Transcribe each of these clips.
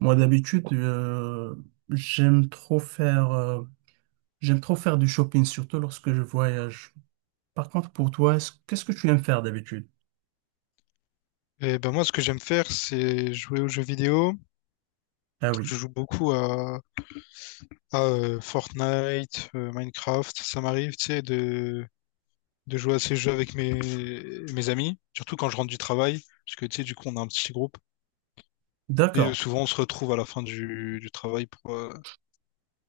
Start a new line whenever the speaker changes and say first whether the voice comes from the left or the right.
right: Moi, d'habitude, j'aime trop faire, euh, j'aime trop faire du shopping, surtout lorsque je voyage. Par contre, pour toi, qu'est-ce que tu aimes faire d'habitude?
left: Et ben moi, ce que j'aime faire, c'est jouer aux jeux vidéo.
right: Ah oui,
left: Je joue beaucoup à Fortnite, Minecraft. Ça m'arrive, tu sais, de jouer à ces jeux avec mes amis, surtout quand je rentre du travail, parce que, tu sais, du coup, on a un petit groupe.
right: d'accord.
left: Souvent, on se retrouve à la fin du travail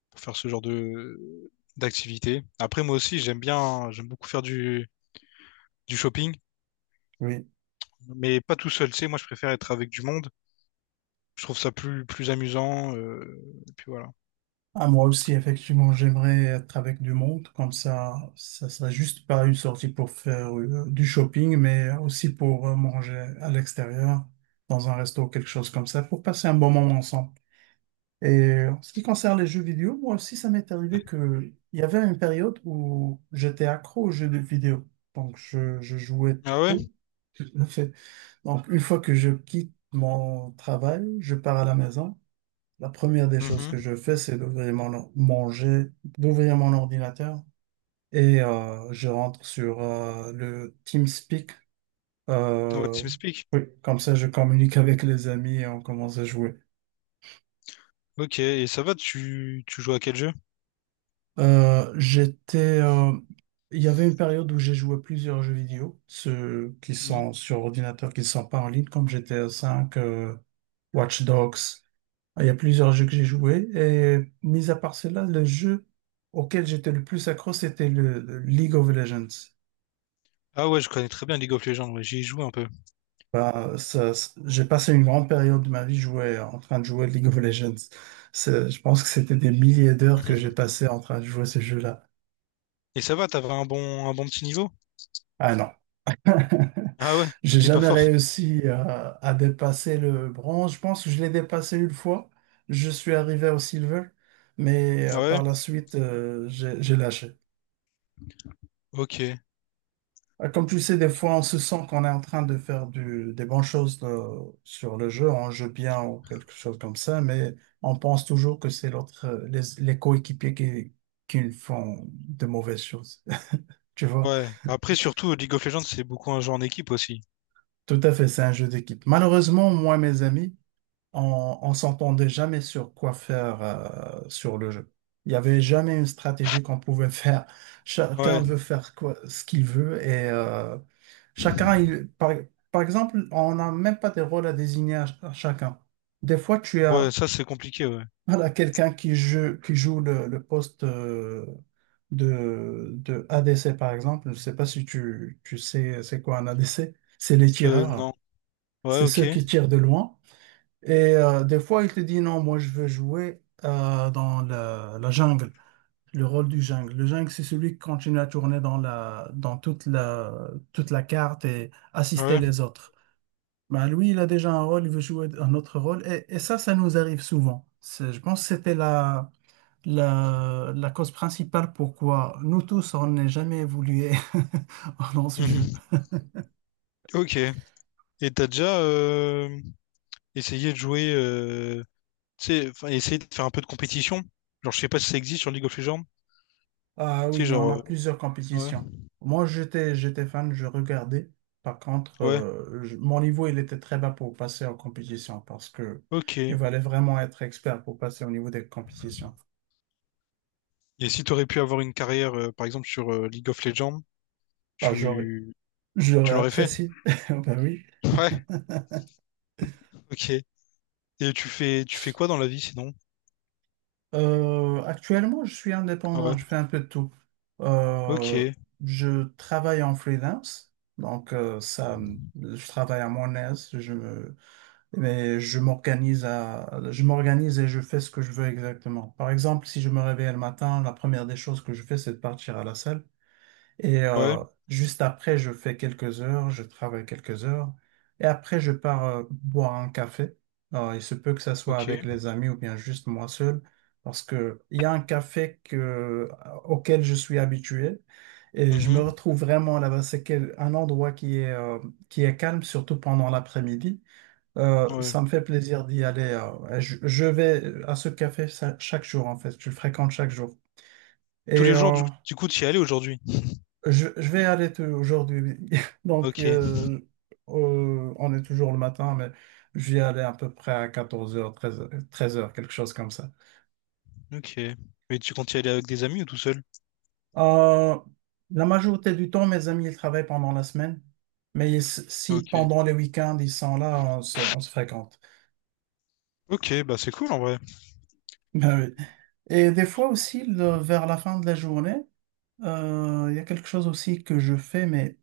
left: pour faire ce genre de d'activité. Après, moi aussi, j'aime beaucoup faire du shopping,
right: Oui.
left: mais pas tout seul, tu sais. Moi, je préfère être avec du monde. Je trouve ça plus amusant. Et puis voilà.
right: Ah, moi aussi, effectivement, j'aimerais être avec du monde, comme ça sera juste pas une sortie pour faire du shopping, mais aussi pour manger à l'extérieur, dans un resto, quelque chose comme ça, pour passer un bon moment ensemble. Et en ce qui concerne les jeux vidéo, moi aussi, ça m'est arrivé que il y avait une période où j'étais accro aux jeux de vidéo. Donc, je jouais
left: Ah ouais?
right: trop. En fait, donc, une fois que je quitte mon travail, je pars à la maison. La première des choses
left: Mhm.
right: que je fais, c'est d'ouvrir mon, or- mon jet- d'ouvrir mon ordinateur et je rentre sur le TeamSpeak.
left: Ouais,
right: Euh,
left: TeamSpeak.
right: oui, comme ça, je communique avec les amis et on commence à jouer.
left: Ok, et ça va, tu joues à quel jeu?
right: Euh, j'étais, euh, il y avait une période où j'ai joué plusieurs jeux vidéo, ceux qui
left: Mhm.
right: sont sur ordinateur, qui ne sont pas en ligne, comme GTA V, euh, Watch Dogs. Il y a plusieurs jeux que j'ai joués. Et mis à part cela, le jeu auquel j'étais le plus accro, c'était le League of Legends.
left: Ah ouais, je connais très bien League of Legends, ouais, j'y ai joué un peu.
right: Bah, j'ai passé une grande période de ma vie en train de jouer League of Legends. Je pense que c'était des milliers d'heures que j'ai
left: Mhm.
right: passé en train de jouer ce jeu-là.
left: Et ça va, t'avais un un bon petit niveau?
right: Ah non.
left: Ah ouais,
right: J'ai
left: t'étais pas
right: jamais
left: fort.
right: réussi à dépasser le bronze. Je pense que je l'ai dépassé une fois. Je suis arrivé au silver, mais
left: Ah ouais,
right: par la suite, j'ai lâché.
left: ok,
right: Comme tu sais, des
left: ok.
right: fois, on se sent qu'on est en train de faire des bonnes choses sur le jeu, on joue bien ou quelque chose comme ça, mais on pense toujours que c'est l'autre, les coéquipiers qui nous font de mauvaises choses. Tu vois,
left: Ouais, après surtout League of Legends, c'est beaucoup un jeu en équipe aussi.
right: tout à fait, c'est un jeu d'équipe. Malheureusement, moi, mes amis, on s'entendait jamais sur quoi faire sur le jeu. Il n'y avait jamais une stratégie qu'on pouvait faire. Chacun
left: Ouais,
right: veut faire quoi, ce qu'il veut et chacun, il, par, par exemple, on n'a même pas des rôles à désigner à chacun. Des fois, tu
left: ouais,
right: as
left: ça c'est compliqué, ouais.
right: voilà, quelqu'un qui joue le poste de ADC, par exemple. Je ne sais pas si tu sais c'est quoi un ADC. C'est les tireurs.
left: Non. Ouais,
right: C'est
left: ok.
right: ceux qui tirent de loin. Et des fois, il te dit non, moi je veux jouer dans la jungle, le rôle du jungle. Le jungle, c'est celui qui continue à tourner dans toute la carte et assister
left: Ouais.
right: les autres. Mais lui, il a déjà un rôle, il veut jouer un autre rôle. Et ça, ça nous arrive souvent. Je pense que c'était la cause principale pourquoi nous tous, on n'est jamais évolué dans ce jeu.
left: Mhm. Ok. Et t'as essayer de tu sais, enfin, essayer de faire un peu de compétition. Genre, je sais pas si ça existe sur League of Legends.
right: Ah
left: Tu
right: oui,
left: sais,
right: il y en a plusieurs
left: ouais,
right: compétitions. Moi, j'étais fan, je regardais. Par contre,
left: ouais,
right: mon niveau, il était très bas pour passer en compétition parce que
left: ok.
right: il fallait vraiment être expert pour passer au niveau des compétitions.
left: Et si t'aurais pu avoir une par exemple, sur League of Legends,
right: Bah,
left: tu, tu
right: j'aurais
left: l'aurais fait?
right: apprécié. Bah oui.
left: Ouais, ok. Et tu fais quoi dans la vie sinon?
right: Actuellement, je suis
left: Ah
right: indépendant,
left: ouais,
right: je fais un peu de tout. Euh,
left: ok,
right: je travaille en freelance, donc je travaille à mon aise. Mais je m'organise et je fais ce que je veux exactement. Par exemple, si je me réveille le matin, la première des choses que je fais, c'est de partir à la salle. Et
left: ouais,
right: juste après, je travaille quelques heures. Et après, je pars boire un café. Il se peut que ça soit
left: ok,
right: avec les amis ou bien juste moi seul, parce que il y a un café auquel je suis habitué. Et je me
left: mhm,
right: retrouve vraiment là-bas. C'est un endroit qui est calme, surtout pendant l'après-midi. Euh,
left: ouais.
right: ça me fait plaisir d'y aller. Je vais à ce café chaque jour, en fait. Je le fréquente chaque jour.
left: Tous
right: Et
left: les jours, du coup, t'y allais aujourd'hui?
right: je vais aller aujourd'hui. Donc,
left: Ok,
right: on est toujours le matin, mais je vais aller à peu près à 14 heures, 13 heures, 13 heures, quelque chose comme ça.
left: ok. Mais tu comptes y aller avec des amis ou tout seul?
right: Euh, la majorité du temps, mes amis, ils travaillent pendant la semaine. Mais si
left: Ok.
right: pendant les week-ends, ils sont là, on se fréquente.
left: Ok, bah c'est cool en vrai.
right: Ben oui. Et des fois aussi, vers la fin de la journée, il y a quelque chose aussi que je fais, mais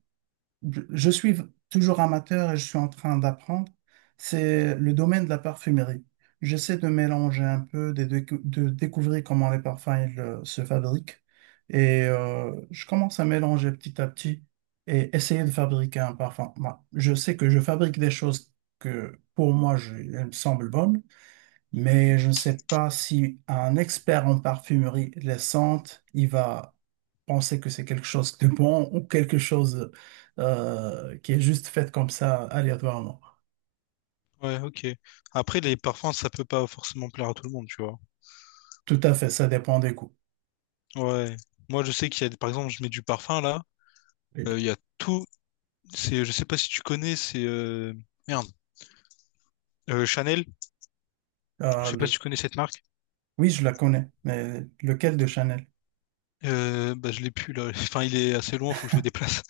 right: je suis toujours amateur et je suis en train d'apprendre, c'est le domaine de la parfumerie. J'essaie de mélanger un peu, découvrir comment les parfums ils, se fabriquent. Et je commence à mélanger petit à petit et essayer de fabriquer un parfum. Moi, je sais que je fabrique des choses que pour moi, elles me semblent bonnes. Mais
left: Mhm.
right: je ne sais pas si un expert en parfumerie les sente, il va penser que c'est quelque chose de bon ou quelque chose qui est juste fait comme ça aléatoirement.
left: Ouais, ok. Après, les parfums, ça peut pas forcément plaire à tout le monde, tu vois.
right: Tout à fait, ça dépend des goûts.
left: Ouais. Moi, je sais qu'il y a, des- par exemple, je mets du parfum là.
right: Et,
left: Il y a tout. C'est, je sais pas si tu connais, c'est merde, Chanel. Je
right: euh,
left: sais pas si
right: le-
left: tu connais cette marque.
right: Oui, je la connais, mais lequel de Chanel?
left: Bah, je l'ai plus là. Enfin, il est assez loin, faut que je me déplace.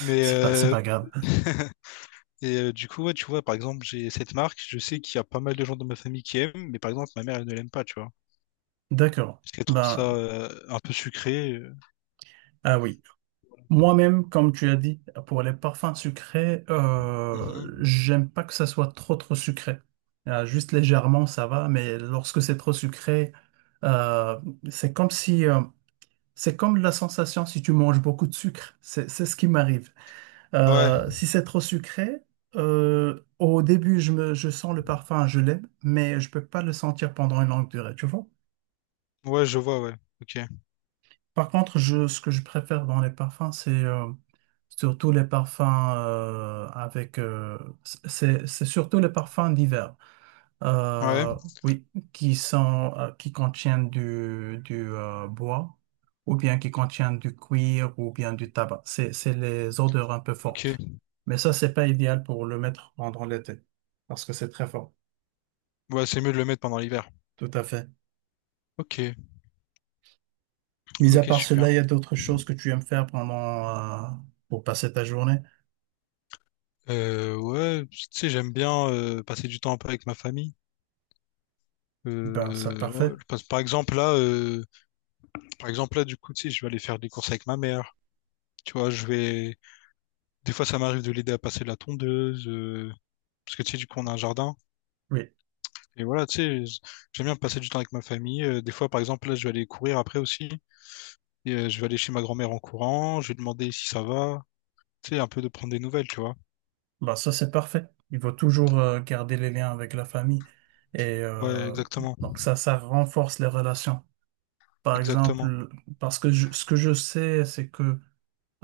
left: Mais
right: C'est pas grave.
left: et du coup, ouais, tu vois, par exemple, j'ai cette marque. Je sais qu'il y a pas mal de gens dans ma famille qui aiment, mais par exemple, ma mère, elle ne l'aime pas, tu vois,
right: D'accord.
left: parce qu'elle trouve ça
right: Ben,
left: un peu sucré.
right: ah oui. Moi-même, comme tu as dit, pour les parfums sucrés,
left: Mhm.
right: j'aime pas que ça soit trop trop sucré. Juste légèrement, ça va, mais lorsque c'est trop sucré, euh, c'est comme si, euh, c'est comme la sensation si tu manges beaucoup de sucre. C'est ce qui m'arrive.
left: Ouais,
right: Si c'est trop sucré, au début, je sens le parfum, je l'aime, mais je peux pas le sentir pendant une longue durée, tu vois?
left: ouais, je vois, ouais. Ok.
right: Par contre, ce que je préfère dans les parfums, c'est surtout les parfums avec... c'est surtout les parfums d'hiver.
left: Ouais.
right: Euh, oui, qui sont, qui contiennent du bois ou bien qui contiennent du cuir ou bien du tabac. C'est les odeurs un peu
left: Ok.
right: fortes. Mais ça, c'est pas idéal pour le mettre pendant l'été parce que c'est très fort.
left: Ouais, c'est mieux de le mettre pendant l'hiver.
right: Tout à fait.
left: Ok,
right: Mis à
left: ok,
right: part
left: super.
right: cela, il y a d'autres choses que tu aimes faire pendant, euh, pour passer ta journée?
left: Ouais, tu sais, j'aime bien passer du temps un peu avec ma famille.
right: Ben, c'est
left: Ouais,
right: parfait.
left: parce- par exemple là, du coup, tu sais, je vais aller faire des courses avec ma mère. Tu vois, je vais. Des fois, ça m'arrive de l'aider à passer la parce que tu sais, du coup, on a un jardin.
right: Oui,
left: Et voilà, tu sais, j'aime bien passer du temps avec ma famille. Des fois, par exemple, là, je vais aller courir après aussi. Et, je vais aller chez ma grand-mère en courant. Je vais demander si ça va. Tu sais, un peu de prendre des nouvelles, tu vois.
right: ben, ça, c'est parfait. Il faut toujours garder les liens avec la famille. Et
left: Ouais,
right: donc, ça renforce les relations. Par
left: exactement.
right: exemple, ce que je sais, c'est que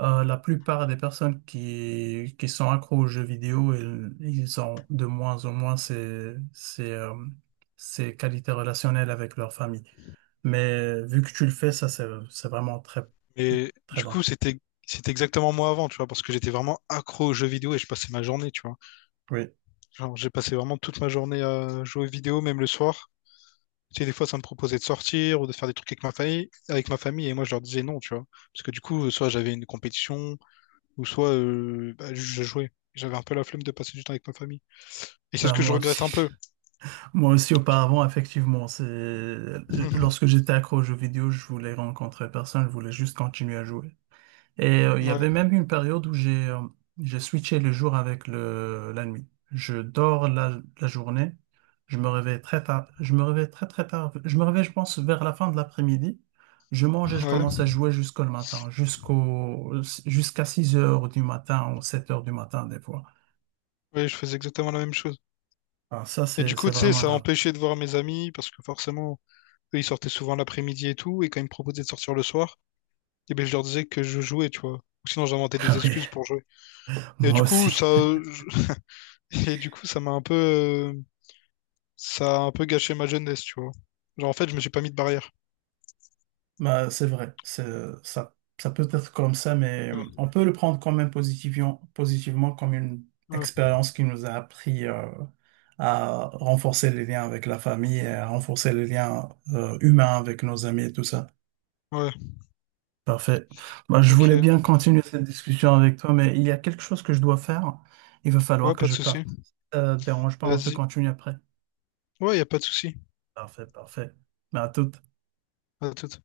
right: la plupart des personnes qui sont accros aux jeux vidéo, ils ont de moins en moins ces qualités relationnelles avec leur famille. Mais vu que tu le fais, ça, c'est vraiment très,
left: Et
right: très
left: du
right: bon.
left: coup, c'était exactement moi avant, tu vois, parce que j'étais vraiment accro aux jeux vidéo et je passais ma journée, tu vois.
right: Oui.
left: Genre, j'ai passé vraiment toute ma journée à jouer vidéo, même le soir. Tu sais, des fois, ça me proposait de sortir ou de faire des trucs avec ma famille, et moi, je leur disais non, tu vois. Parce que du coup, soit j'avais une compétition, ou soit bah, je jouais. J'avais un peu la flemme de passer du temps avec ma famille. Et c'est ce
right: Ben,
left: que je
right: moi
left: regrette
right: aussi.
left: un peu,
right: Moi aussi,
left: tu vois.
right: auparavant, effectivement, c'est lorsque j'étais accro aux jeux vidéo, je voulais rencontrer personne, je voulais juste continuer à jouer. Et il y
left: Ouais,
right: avait même une période où j'ai switché le jour avec le la nuit. Je dors la journée, je me réveille très tard, je me réveille très très tard, je me réveille, je pense, vers la fin de l'après-midi. Je mange et je commence
left: ouais,
right: à jouer jusqu'au matin, jusqu'à 6 heures du matin ou 7 heures du matin des fois.
left: ouais, je faisais exactement la même chose.
right: Alors ça,
left: Et du coup,
right: c'est
left: tu sais,
right: vraiment
left: ça
right: grave.
left: empêchait de voir mes amis, parce que forcément, eux, ils sortaient souvent l'après-midi et tout, et quand ils me proposaient de sortir le soir, eh ben, je leur disais que je jouais, tu vois. Ou sinon, j'inventais des
right: Ah oui,
left: excuses pour jouer. Et
right: moi
left: du coup,
right: aussi.
left: et du coup, ça m'a un ça a un peu gâché ma jeunesse, tu vois. Genre, en fait, je me suis pas mis de barrière.
right: Bah, c'est vrai, ça, ça peut être comme ça, mais
left: Ouais,
right: on peut le prendre quand même positivement, positivement comme une
left: ouais,
right: expérience qui nous a appris à renforcer les liens avec la famille et à renforcer les liens humains avec nos amis et tout ça.
left: ouais,
right: Parfait. Bah, je voulais
left: ok.
right: bien continuer cette discussion avec toi, mais il y a quelque chose que je dois faire. Il va falloir
left: Ouais,
right: que
left: pas de
right: je
left: souci.
right: parte. Ça te dérange pas, on peut
left: Vas-y.
right: continuer après.
left: Ouais, y a pas de souci.
right: Parfait, parfait. Bah, à toute.
left: À tout